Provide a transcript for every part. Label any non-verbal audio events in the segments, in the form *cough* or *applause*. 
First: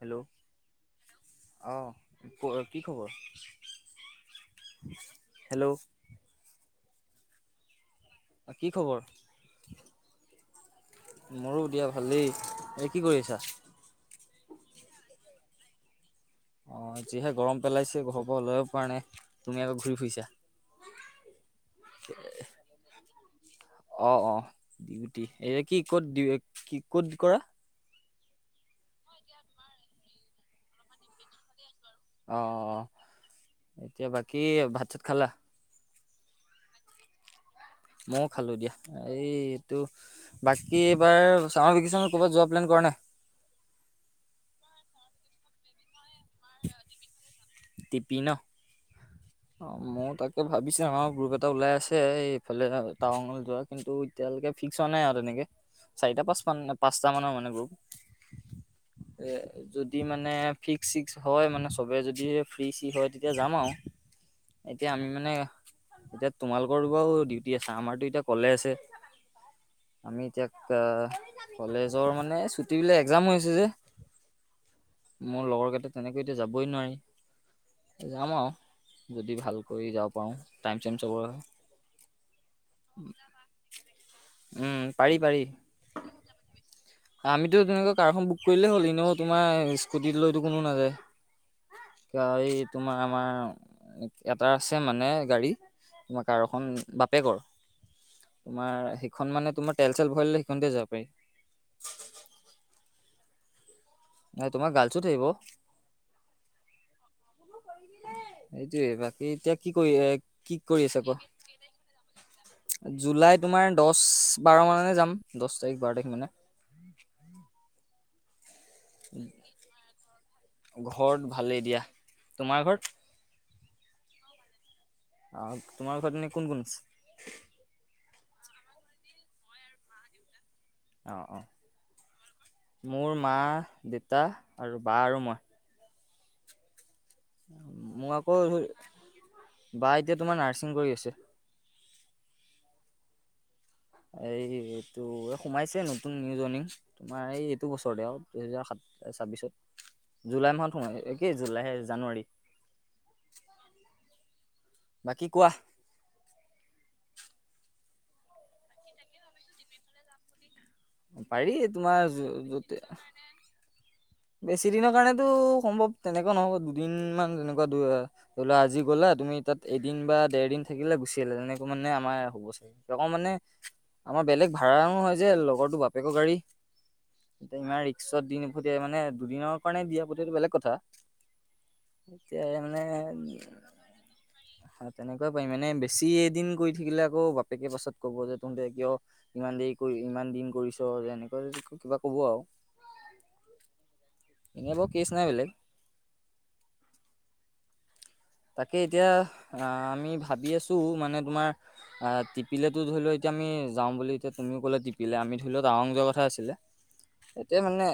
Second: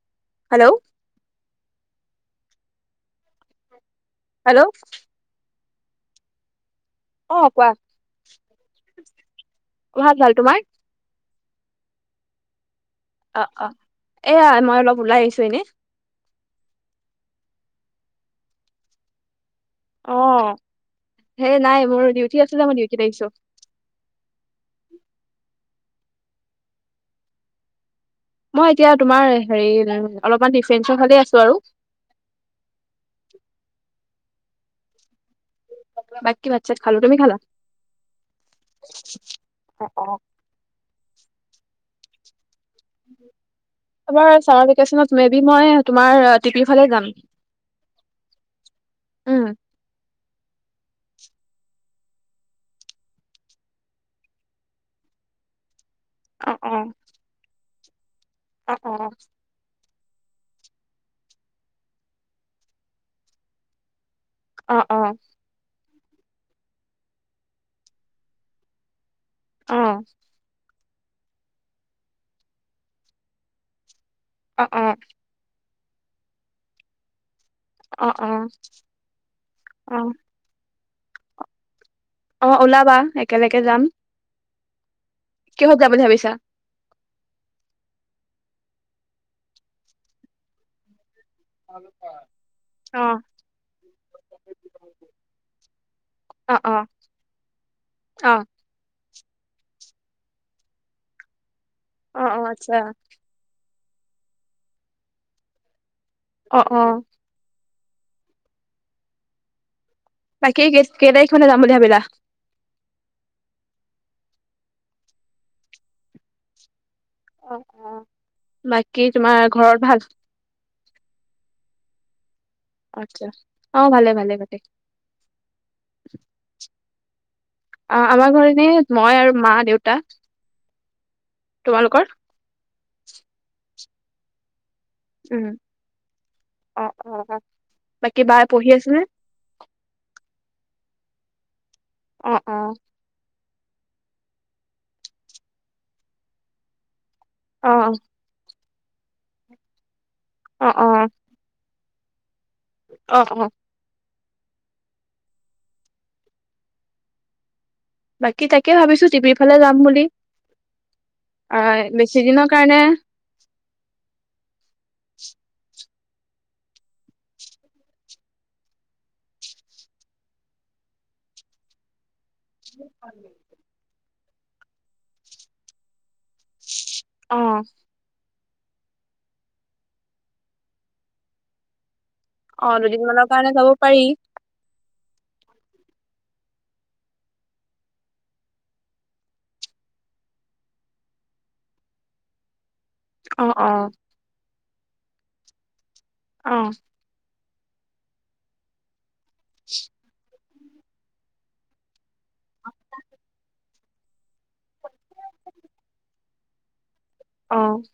Hello hello অ কি খবৰ? হেল্ল' হেল্ল' অ কোৱা। অ কি খবৰ, ভাল ভাল তোমাৰ মোৰো দিয়া ভালেই। কি কৰি আছা অ অ এয়া মই অলপ ওলাই আহিছো এনে। অ যিহে গৰম পেলাইছে ঘৰৰ পৰা ওলাব পৰা নাই তুমি আক অ সেই নাই মোৰ ডিউটি আছিলে মই ডিউটিত আহিছো। অ অ ডিউটি এয়া কি ক'ত দি কি ক'ত কৰা? মই এতিয়া তোমাৰ হেৰি অলপমান ডিফেন্সৰ ফালে আছো আৰু। অ অ অ এতিয়া বাকী ভাত চাত খালা? বাকী ভাত চাত খালো, তুমি খালা? ময়ো খালো দিয়া, এই এইটো- অ অ বাকী এইবাৰ ছামাৰ ভেকেশ্যনত ক'ৰবাত যোৱা প্লেন কৰা নাই? এইবাৰ চামাৰ ভিকেশ্যনত মে বি মই তোমাৰ টিপিৰ ফালে যাম। টি পি ন'। উম অ' মই তাকে ভাবিছো আমাৰ গ্ৰুপ এটা ওলাই আছে এই এইফালে টাৱাঙলৈ যোৱা। কিন্তু এতিয়ালৈকে ফিক্স হোৱা নাই আৰু তেনেকে। চাৰিটা পাঁচ অ মান অ পাঁচটা মানৰ মানে অ অ গ্ৰুপ এ যদি মানে ফিক্স চিক্স হয় মানে চবে যদি ফ্ৰী চি হয় তেতিয়া যাম আৰু। অ এতিয়া আমি মানে এতিয়া তোমালোকৰ বাৰু ডিউটি আছে, আমাৰতো এতিয়া কলেজ হে। অ অ আমি এতিয়া আ কলেজৰ মানে ছুটিবিলাক এক্সাম হৈ আছে যে। অ' মোৰ লগৰকেইটা তেনেকৈ এতিয়া যাবই নোৱাৰি। অ' যাম আৰু যদি ভাল কৈ অ অ যাব পাৰো, টাইম চাইম চবৰ ওলাবা একেলগে যাম। উম, পাৰি পাৰি। ক'ত যাম বুলি ভাবিছা? *inaudible* আমিতো তেনেকুৱা কাৰখন বুক কৰিলেই হ'ল এনেও তোমাৰ স্কুটি লৈতো কোনো নাযায়। অ কিয় এই তোমাৰ আমাৰ এটা আছে মানে গাড়ী, তোমাৰ অ অ কাৰখন অ বাপেকৰ। তোমাৰ সেইখন মানে তোমাৰ তেল চেল ভৰালে সেইখনতে যাব পাৰি। অ' আচ্ছা। নাই তোমাৰ গাৰ্লছো থাকিব। অ' সেইটোৱে বাকী এতিয়া কি কৰি কি *unintelligible* কৰি কেই আছে কোৱা? তাৰিখ মানে যাম বুলি ভাবিলা। জুলাই তোমাৰ দশ, বাৰ মানে যাম। দশ তাৰিখ, বাৰ তাৰিখ মানে। অ', বাকী তোমাৰ ঘৰত ভাল? ঘৰত ভালেই দিয়া। তোমাৰ ঘৰত? আচ্ছা, অ' ভালে ভালে ভালে। অ' তোমাৰ ঘৰত এনে কোন কোন আছে? আমাৰ ঘৰত এনেই মই আৰু মা-দেউতা। অ', মোৰ মা, দেউতা আৰু বা আৰু মই। অ' মোৰ বাকী বাই আকৌ পঢ়ি আছেনে? বা এতিয়া তোমাৰ নাৰ্ছিং কৰি আছে। অ' অ' এই এইটো এই সোমাইছে নতুন নিউ জইনিং। তোমাৰ এই অ এইটো বছৰতে আৰু দুহেজাৰ সাত ছাব্বিছত জুলাই অ মাহত অ সোমাই কি জুলাইহে, জানুৱাৰী। অ' অ' বাকী কোৱা? বাকী তাকে ভাবিছো, টিপিৰ ফালে যাম বুলি। পাৰি আহ, তোমাৰ বেছি য- দিনৰ য'তে কাৰণে বেছি দিনৰ কাৰণেতো সম্ভৱ, তেনেকুৱা নহ'ব। দুদিন মান তেনেকুৱা ধৰি লোৱা আজি গ'লা, তুমি তাত এদিন বা দেৰ দিন থাকিলা গুচি আহিলা। তেনেকে মানে আমাৰ তেনেকুৱা মানে আমাৰ বেলেগ ভাড়াও নহয় যে, লগৰটো বাপেকৰ গাড়ী। অ এতিয়া ইমান ৰিক্সত দি নপঠিয়াই মানে দুদিনৰ কাৰণে দি পথিয়াইটো বেলেগ কথা। এতিয়া অ' দুদিন মানৰ কাৰণে যাব পাৰি। হয়। তেনেকুৱা পাই মানে বেছি এদিন কৰি থাকিলে আকৌ বাপেকে পাছত কব যে, তহঁতে কিয় ইমান দেৰি কৰি, ইমান দিন কৰিছ, এনেকুৱা কিবা কব আও। অ', অ'। এনেই বাও কেছ নাই বেলেগ। অ'। তাকে এতিয়া আ, আমি ভাবি আছো মানে তোমাৰ আ' টিপিলেতো ধৰি লওঁ, এতিয়া আমি যাওঁ বুলি এতিয়া তুমিও ক'লে টিপিলে। আমি ধৰি লোৱা টাৱাং যোৱা কথা আছিলে। অ এতিয়া মানে।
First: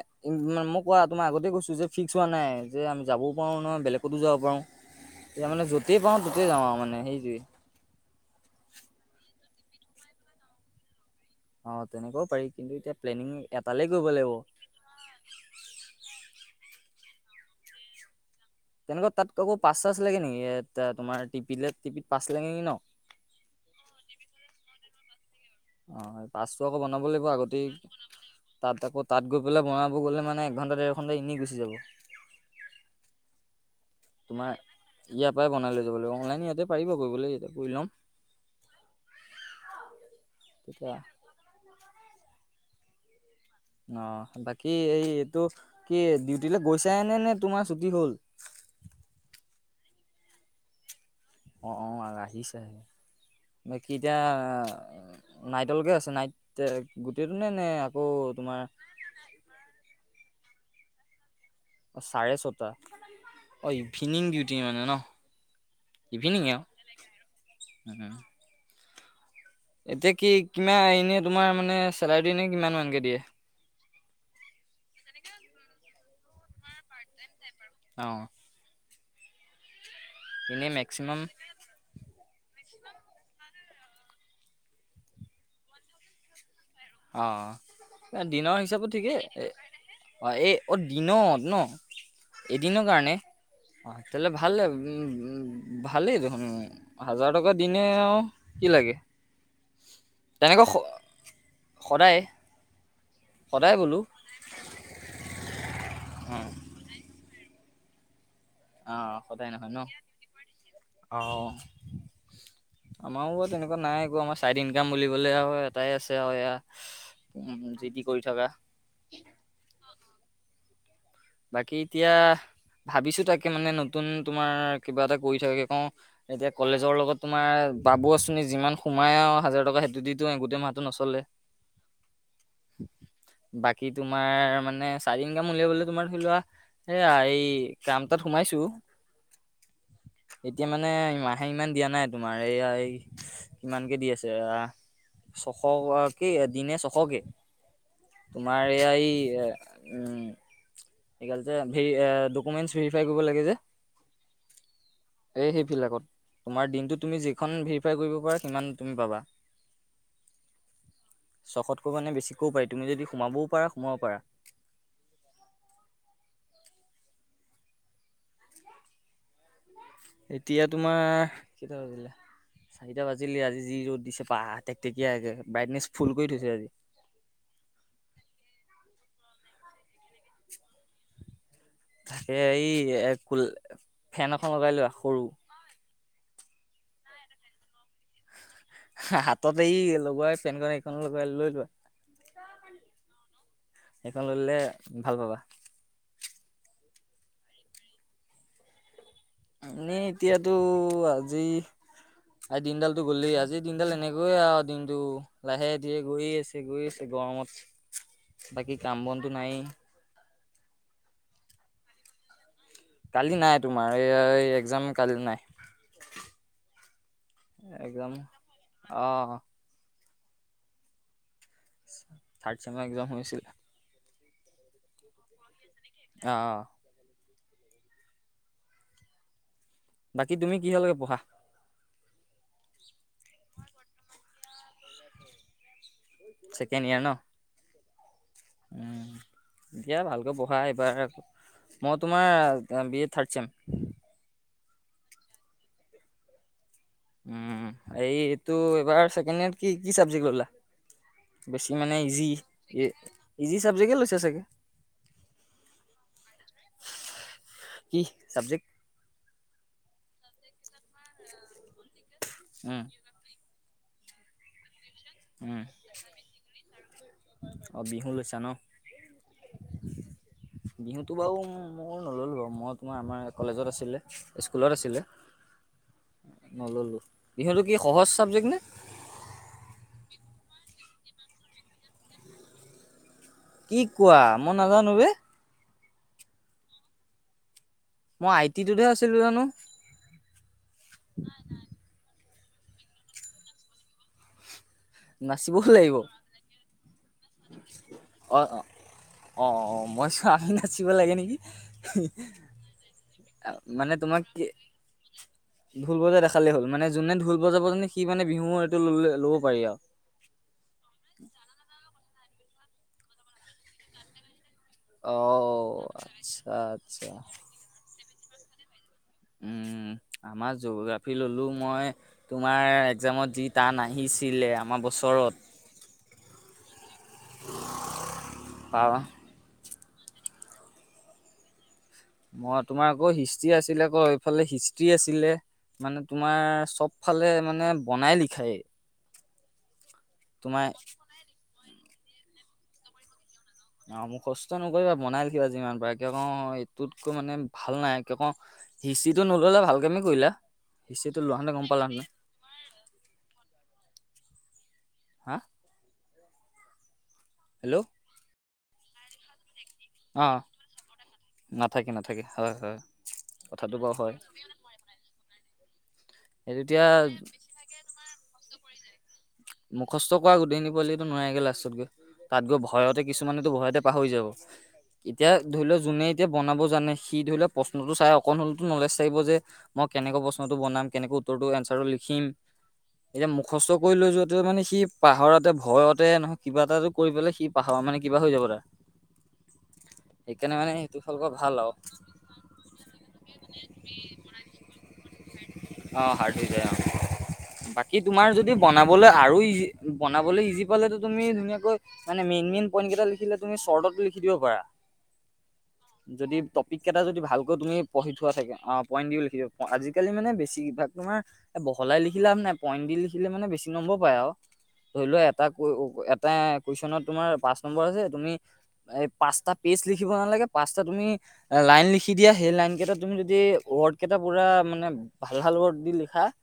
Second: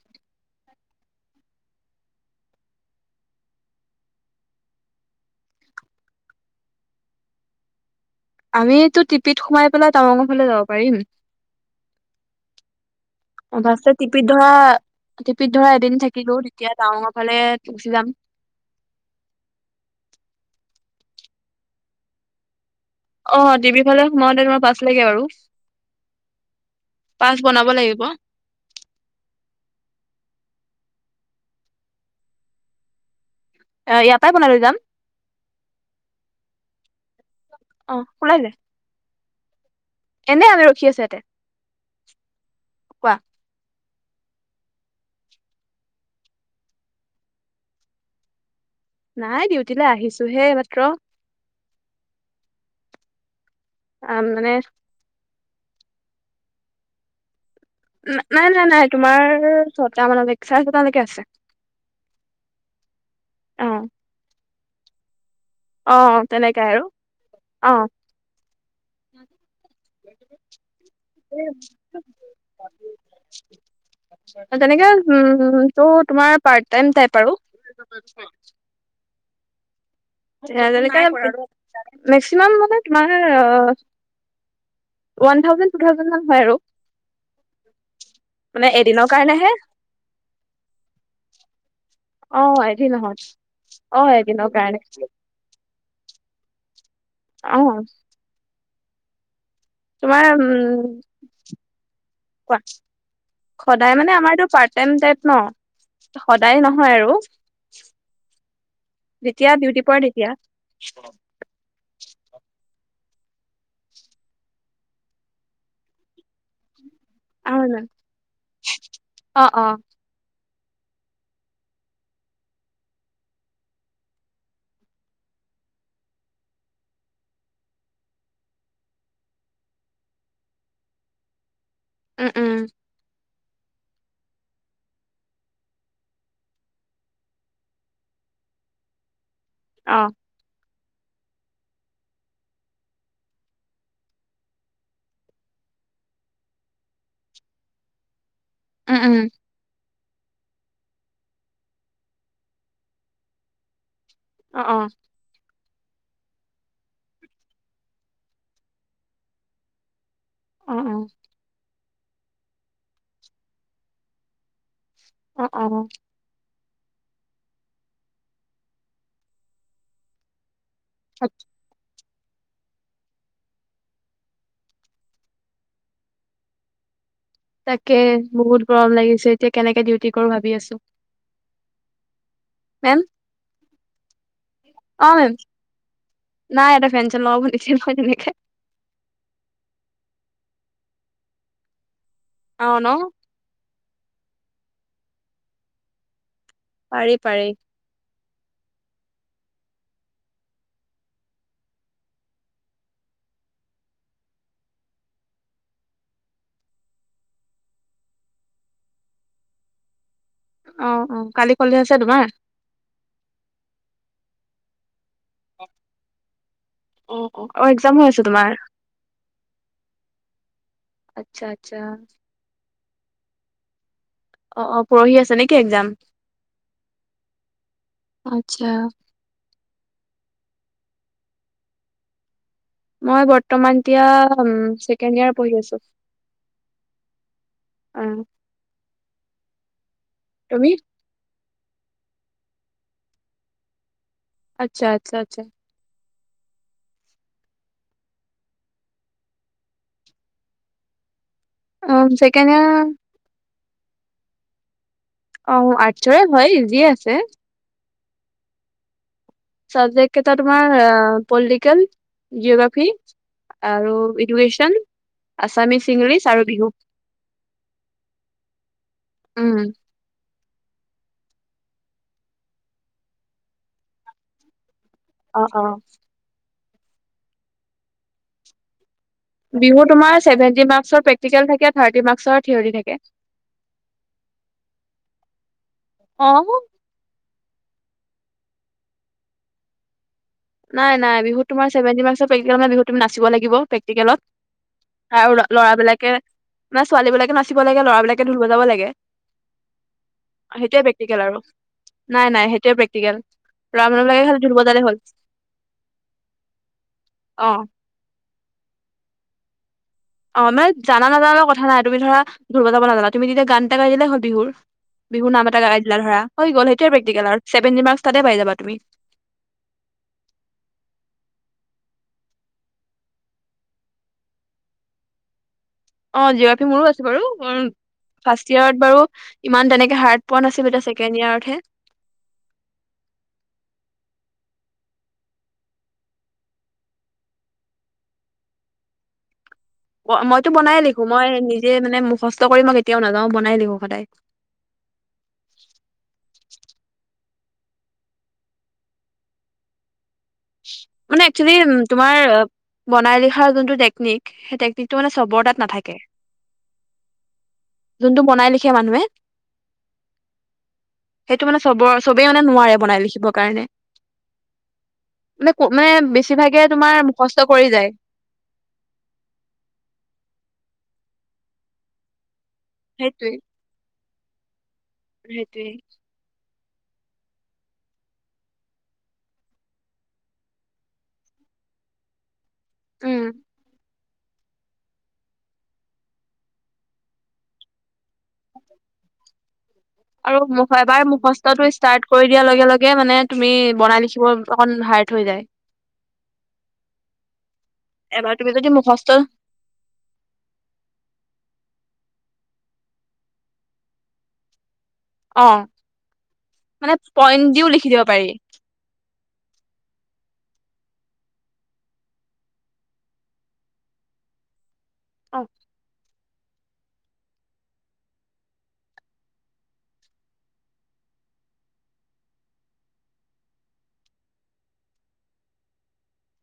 মা মই কোৱা, তোমাৰ আগতে কৈছো যে ফিক্স হোৱা নাই, যে আমি যাবও পাৰো ন বেলেগকতো যাব পাৰো। এতিয়া মানে যতেই পাওঁ, ততেই যাওঁ আৰু মানে সেইটোৱে। আমিতো টিপিত সোমাই পেলাই, টাৱাংৰ ফালে যাব পাৰিম। অ, তেনেকুৱাও পাৰি। কিন্তু এতিয়া প্লেনিং অ, এটালে তাৰপিছত কৰিব টিপিত লাগিব ধৰা, টিপিত ধৰা এদিন থাকিলো। তেতিয়া টাৱাঙৰফালে গুচি যাম। তেনেকুৱা তাত আকৌ পাছ চাছ লাগে নেকি? তোমাৰ টিপিলে, টিপিত পাছ লাগে নেকি ন? অ, টিপি ফালে সোমাওঁতে তোমাৰ পাছ লাগে আৰু। অ, পাছটো আকৌ বনাব লাগিব আগতেই। বনাব লাগিব তাত আকৌ, তাত গৈ পেলাই বনাব গ'লে মানে এঘণ্টা, ডেৰ ঘণ্টা এনেই গুচি যাব। ইয়াৰ পাই তোমাৰ বনাই লৈ যাম। ইয়াৰ পাই বনাই লৈ যাব লাগিব। অনলাইন ইয়াতে পাৰিবা কৰিবলে, ইয়াতে কৰি লম। অ ওলাইলে *unintelligible* এনে, আমি ৰখি তেতিয়া আছো ইয়াতে। কোৱা? অ, বাকী এই এইটো কি ডিউটিলে গৈছাইনে, নে তোমাৰ ছুটি হ'ল? নাই, ডিউটিলে আহিছোহে এই মাত্ৰ। অ', অ', আহিছেহে। বাকী এতিয়া অ', মানে নাইটলেকে আছে, নাইট, গোটেইটো নে? নে আকৌ নাই, তোমাৰ নাই, নাই, তোমাৰ ছটা মানলে, চাৰে ছটালেকে আছে। চাৰে ছটা, অ' ইভিনিং ডিউটি মানে ন? অ ইভিনিংয়ে তেনেকাই আৰু অ আও। এতিয়া কি, কিমা এনে তোমাৰ মানে চেলাৰিটো এনে কিমান মানকে দিয়ে? তেনেকে উম', তোৰ তোমাৰ পাৰ্টটাইম টাইপ আৰু। অ', এনেই যেনেকে, মেক্সিমাম মেক্সিমাম মানে তোমাৰ ওৱান থাউজেণ্ড, টু থাউজেণ্ড মান হয় আৰু। অ', দিনৰ মানে হিচাপত এদিনৰ ঠিকেই। কাৰণেহে অ', এই অ', দিনত ন'? অ', এদিনৰ এদিনত কাৰণে, অ', তেনেহলে এদিনৰ ভালে কাৰণে উম', উম'। ভালেই দেখোন, হাজাৰ টকা অ', দিনে আও কি লাগে। তোমাৰ, তেনেকৈ উম' সদায় কোৱা, সদায় মানে আমাৰটো পাৰ্টটাইপ ন', সদায় নহ আৰু অ', সদায় যেতিয়া নহয় ন ডিউটি পৰে তেতিয়া। অ', *inaudible* আমাৰো বাৰু তেনেকুৱা নাই একো, আমাৰ চাইড ইনকাম বুলিবলে আৰু এটাই আছে আৰু এয়া। যি টি কৰি থকা *unintelligible* অ', অ'। বাকী এতিয়া, ভাবিছো তাকে মানে নতুন তোমাৰ কিবা এটা কৰি থাকে কওঁ। এতিয়া কলেজৰ লগত তোমাৰ বাবু আঁচনি যিমান সোমাই আৰু হাজাৰ টকা সেইটো দিতো গোটেই মাহটো নচলে। *inaudible* উম, উম। বাকী তোমাৰ মানে চাইড ইনকাম উলিয়াবলৈ তোমাৰ ধৰি লোৱা এয়া এই কাম এতাত সোমাইছো। অ'। এতিয়া মানে মাহে ইমান দিয়া নাই তোমাৰ এইয়া এই কিমানকে দি আছে। ছশ কি দিনে ছশকে। তোমাৰ এইয়া উম, উম, ই উম এইগাল যে হেৰি ডকুমেণ্টচ ভেৰিফাই কৰিব লাগে যে। অ', অ'। এই সেইবিলাকত। তোমাৰ দিনটো তুমি জেইখন ভেৰিফাই কৰিব পাৰা সিমান তুমি পাবা। অ', ছশতকৈ মানে বেছিকৈও পাৰি তুমি যদি সোমাবও পাৰা সোমাব পাৰা। অ', অ'। এতিয়া তোমাৰ কেইটা বাজিলে? চাৰিটা বাজিলেই আজি, যি ৰ'দ দিছে বা টেকটেকীয়াকে ব্ৰাইটনেচ ফুল কৰি থৈছে আজি। তাকে বহুত গৰম লাগিছে এতিয়া কেনেকে ডিউটি কৰো ভাবি আছো। তাকে এই মেম এ ক ফেন এখন লগাই লোৱা অ', সৰু। মেম নাই ইয়াতে ফেন-চেন লগাৱ নিদিয়ে নহয় তেনেকে। হাততে এই লগোৱাই ফেনখন এইখন লগোৱাই লৈ লোৱা। অ', ন'! সেইখন লৈ ল'লে ভাল পাবা। পাৰি পাৰি। এনেই এতিয়াতো আজি আজি দিনডালতো গ'লেই আজি দিনডাল এনেকৈয়ে আৰু দিনটো লাহে ধীৰে গৈয়ে আছে গৈ আছে গৰমত বাকী কাম বনটো নাই। অ', অ', কালি কলেজ আছে তোমাৰ? কালি নাই তোমাৰ এই এক্জাম কালি নাই। অ', অ', অ', এক্সাম হৈ একজাম আছে তোমাৰ আহ আচ্চছা। থাৰ্ড চেমাৰ একযাম হৈ আছিলে। অ', অ', পৰহি আছে নেকি একজাম? অ', অ'। আত্ছা। বাকী তুমি কিহ লৈকে পঢ়া? মই বৰ্তমানৰ এতিয়া ছেকেণ্ড ইয়েৰ পঢ়ি আছো। ছেকেণ্ড ইয়েৰ ন? অ'। উম দিয়া ভালকৈ পঢ়া তুমি এইবাৰ। মই তোমাৰ বি এ থাৰ্ড চেম। আচ্ছা আচ্ছা আচ্চা। উম এ এইটো এইবাৰ ছেকেণ্ড ইয়েৰত কি কি চাবজেক্ট ললা? বেছি অ মানে ইজি ছেকেণ্ড ইয়াৰ ইজি চাবজেক্টে লৈছা চাগে? অ' আৰ্চৰে হয় ইজিয়ে আছে। কি চাবজেক্ট? চাবজেক্ট কেইটা তোমাৰ অ পলিটিকেল, জিওগ্ৰাফী আৰু ইডুকেশ্যন আছামিছ, ইংলিছ আৰু বিহু। অঁ বিহু লৈছা ন উম। *inaudible* বিহুটো বাৰু মই নল'লো বাৰু মই তোমাৰ আমাৰ কলেজত আছিলে স্কুলত আছিলে। অ' অ'। নল'লো বিহুতো কি সহজ চাবজেক্ট নে? বিহু তোমাৰ চেভেন্টি মাৰ্ক্চৰ প্ৰেকটিকেল থাকে থাৰ্টি মাৰ্ক্চৰ থিয়ৰী থাকে। কি কোৱা মই নাজানো বে। অ'। মই আই টি টোতহে আছেল বুলি জানো নাই নাই বিহু তোমাৰ চেভেন্টি মাৰ্কৰ প্ৰেক্টিকেল মানে বিহু তুমি নাচিবা লাগিব প্ৰেকটিকেলত আৰু নাচিবও লাগিব লৰাবিলাকে মানে ছোৱালী বিলাকে নাচিব লাগে লৰা বিলাকে অ ঢোল বজাব লাগে। অ অ মই *unintelligible* আমি সেইটোৱে নাচিব লাগে প্ৰেক্টিকেল নেকি? আৰু নাই নাই সেইটোৱে প্ৰেক্টিকেল ল'ৰা মানে মানুহ তোমাক বিলাকে খালি কি? ঢোল বজালে হ'ল ঢোল বজাই দেখালেই হ'ল মানে যোনে ঢোল অ বজাব জানে সি মানে বিহু এইটো ললে ল'ব পাৰি আৰু। অ' মানে জান নাজানা লগত কথা নাই তুমি ধৰা ঢোল বজাব নাজানা তুমি তেতিয়া গান এটা গাই দিলে হ'ল বিহুৰ। অ বিহুৰ নাম এটা গাই দিলা ধৰা হৈ আচ্ছা গ'ল সেইটোয়ে আচ্ছা প্ৰেক্টিকেল আৰু। চেভেনটি মাৰ্কচ তাতে পাই যাবা তোমি। উম আমাৰ জঅ'গ্ৰাফী ললো মই। তোমাৰ একজামত যি টান আহিছিলে আমাৰ বছৰত। অ জিঅ'গ্ৰাফি মোৰো আছে বাৰু উম ফাষ্ট ইয়েৰত বাৰু ইমান তেনেকে হাৰ্ট পোৱা নাছিলো এতিয়া ছেকেণ্ড ইয়েৰত হে মই তোমাৰ আকৌ হিষ্ট্ৰি আছিলে আকৌ এইফালে হিষ্ট্ৰি আছিলে। মানে তোমাৰ চব ফালে মানে বনাই লিখায়ে। অ' মইতো তোমাৰ বনাই লিখো মই নিজে মানে মুখস্থ কৰি মই কেতিয়াও নাযাও বনাই লিখো। সদায় অ' মোখষ্ট নকৰিবা বনাই লিখিবা যিমান পাৰে কিয়নো এইটোতকৈ মানে ভাল নাই কিয় কও হিষ্ট্ৰীটো নল'লা ভাল কামেই কৰিলা। হিষ্ট্ৰীটো মানে লোৱাহেঁতেন গম একচোৱেলি পালাহেঁতেন তোমাৰ বনাই লিখাৰ যোনটো টেকনিক সেই টেকনিকটো মানে হা চবৰ তাত নাথাকে। হেল্ল'। যোনটো বনাই লিখে মানুহে অ'। সেইটো মানে নাথাকে চবৰ নাথাকে চবেই মানে হয় নোৱাৰে হয় বনাই লিখিবৰ কাৰণে কথাটো বাৰু হয়। কোনোৱে সেইটো বেছিভাগে এতিয়া তোমাৰ মুখস্হ কৰি যায়। মুখস্থ কৰা গোতেইখিনি পোৱালিতটো নোৱাৰেগে লাষ্টত গৈ তাত গৈ ভয়তে সেইটোৱে কিছুমানটো ভয়তে পাহৰি যাব। এতিয়া ধৰি সেইটোৱে লও যোনেই এতিয়া বনাব জানে সি ধৰি লৱা প্ৰশ্নটো চাই অকণ হ'লেতো নলেজ থাকিব যে মই কেনেকৈ প্ৰশ্নটো বনাম কেনেকে উত্তৰটো এনচাৰটো লিখিম এতিয়া মুখস্থ কৰি লৈ যোৱা সটো মানে সি পাহৰাতে ভয়তে নহয় কিবা এটাটো কৰি পেলাই সি পাহৰা মানে কিবা হৈ যাব তা *inaudible* আৰু সেইটো এবাৰ ফালৰ পৰা ভাল মুখস্থতটো আৰু ষ্টাৰ্ট কৰি দিয়াৰ লগে লগে মানে তুমি বনাই লিখিব অকন হাৰ্ট হৈ যায় অ হাৰ্ট হৈ যায় অ বাকী এবাৰ তোমাৰ তুমি যদি মুখস্থ বনাবলৈ আৰু আৰু ইজি বনাবলৈ ইজি পালেতো তুমি ধুনীয়াকৈ মানে মেইন, মেইন পইণ্ট কেইটা লিখিলে তুমি শৰ্টতো লিখি দিব পাৰা। অ যদি টপিক মানে কেইটা যদি পইণ্ট ভালকৈ দিও তুমি লিখি দিব পঢ়ি পাৰি থোৱা চাগে *unintelligible* পইণ্ট দি লিখিব, আজাকালি মানে বেছি ভাগ তোমাৰ বহলাই লিখি লাভ নাই পইণ্ট দি লিখিলে মানে বেছি নম্বৰ পাই আৰু, ধৰি লোৱা অ এটা এটা কুৱেশ্যনত তোমাৰ পাঁচ নম্বৰ আছে তুমি এই পাঁচটা পেষ্ট লিখিব নালাগে, পাঁচটা তুমি লাইন লিখি দিয়া, সেই লাইন কেইটা তুমি যদি ৱৰ্ড কেইটা পুৰা মানে ভাল ভাল ৱৰ্ড দি লিখা *inaudible*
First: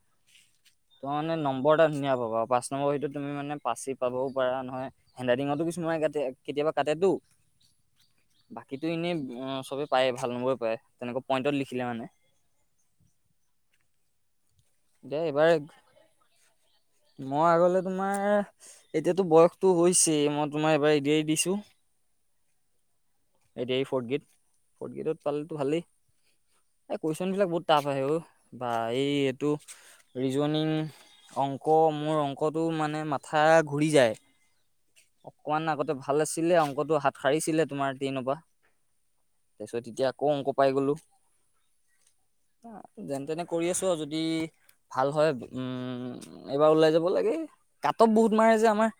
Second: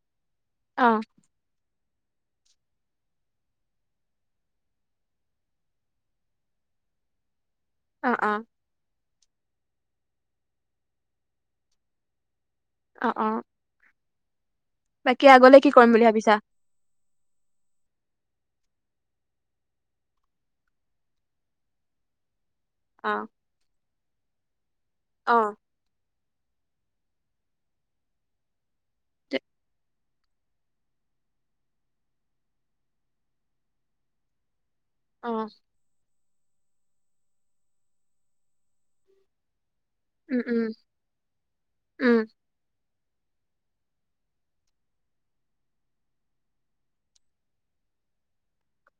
অ'। মানে নম্বৰ এটা ধুনীয়া পাবা, পাঁচ নম্বৰ ভিতৰত তুমি মানে পাচে পাবাও পাৰা নহয় হেণ্ড ৰাইটিঙতো কিছুমানে কাটে, কেতিয়াবা কাটেটো। অ', অ'। বাকীতো এনেই চবেই পায়েই ভাল নম্বৰে পায়, তেনেকুৱা পইণ্টত লিখিলে মানে। অ', অ'। দে বাকী এইবাৰ, আগলে কি কৰিম বুলি ভাবিছা মই *unintelligible* তোমাৰ এতিয়াতো বয়সতটো হৈছেই, মই তোমাৰ এবাৰ এডিয়াৰি দিছো। অ'। এতিয়া এই ফৰ্ড গ্যেড, ফৰ্থ গ্যেডত অ পালেটো ভালেই। এই কুৱেশ্যন বিলাক বহুত টাফ আহে অ' বা এই এইটো ৰিজনিং অংক মোৰ অংকটো মানে মাথা ঘুৰি যায়, অ অকমান আগতে ভাল ভাল আছিলে অংকটো হাত সাৰিছিলে তোমাৰ ট্ৰইনৰ পৰা, তাৰপিছত এতিয়া *unintelligible* উম অংক উম পাই গলো, উম যেন তেনে কৰি আছো আৰু যদি বাকি ভাল হয়, উম এইবাৰ ওলাই যাব লাগে, কাতফ বহুত মাৰে যে আমাৰ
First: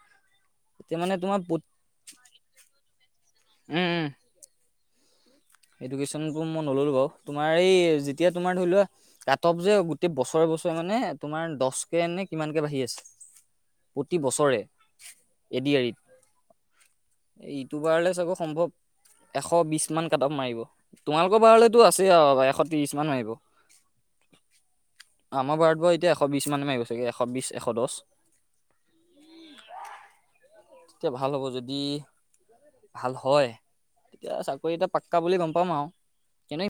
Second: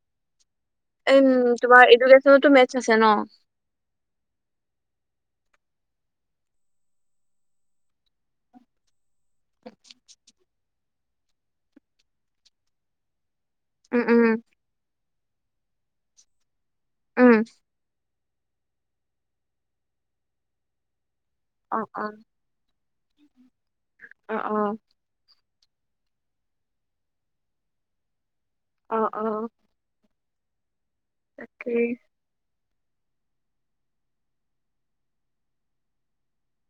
এতিয়া মানে উম তোমাৰ এডুকেশনতো মেথছ আছে নহ? উম, উম। এডুকেশ্যনতো মই নললো বাৰু, তুমাৰ এই যেতিয়া তোমাৰ ধৰি লোৱা কাট অফ যে গোটেই বছৰে বছৰে মানে তোমাৰ দছ *unintelligible* নে কিমানকে বাঢ়ি আছে উম প্ৰতি উম বছৰে। এডিয়াৰী‌ত, উম এই এইটো বাৰলে *unintelligible* চাগে সম্ভৱ এশ বিশ মান *unintelligible* মাৰিব, তোমালোকৰ অ বাৰলেতো অ আছে আৰু এশ ত্ৰিশ মান মাৰিব। অ', অ'। আমাৰ বাৰত *unintelligible* এতিয়া এশ বিশ মান মাৰিগৈ ছাগে, এশ বিশ, এশ দছ। অ', অ', অ'। তেতিয়া ভাল হ'ব যদি তাকেই ভাল হয়, তেতিয়া চাকৰি এটা পাক্কা বুলি গম পাম আৰু, এনেই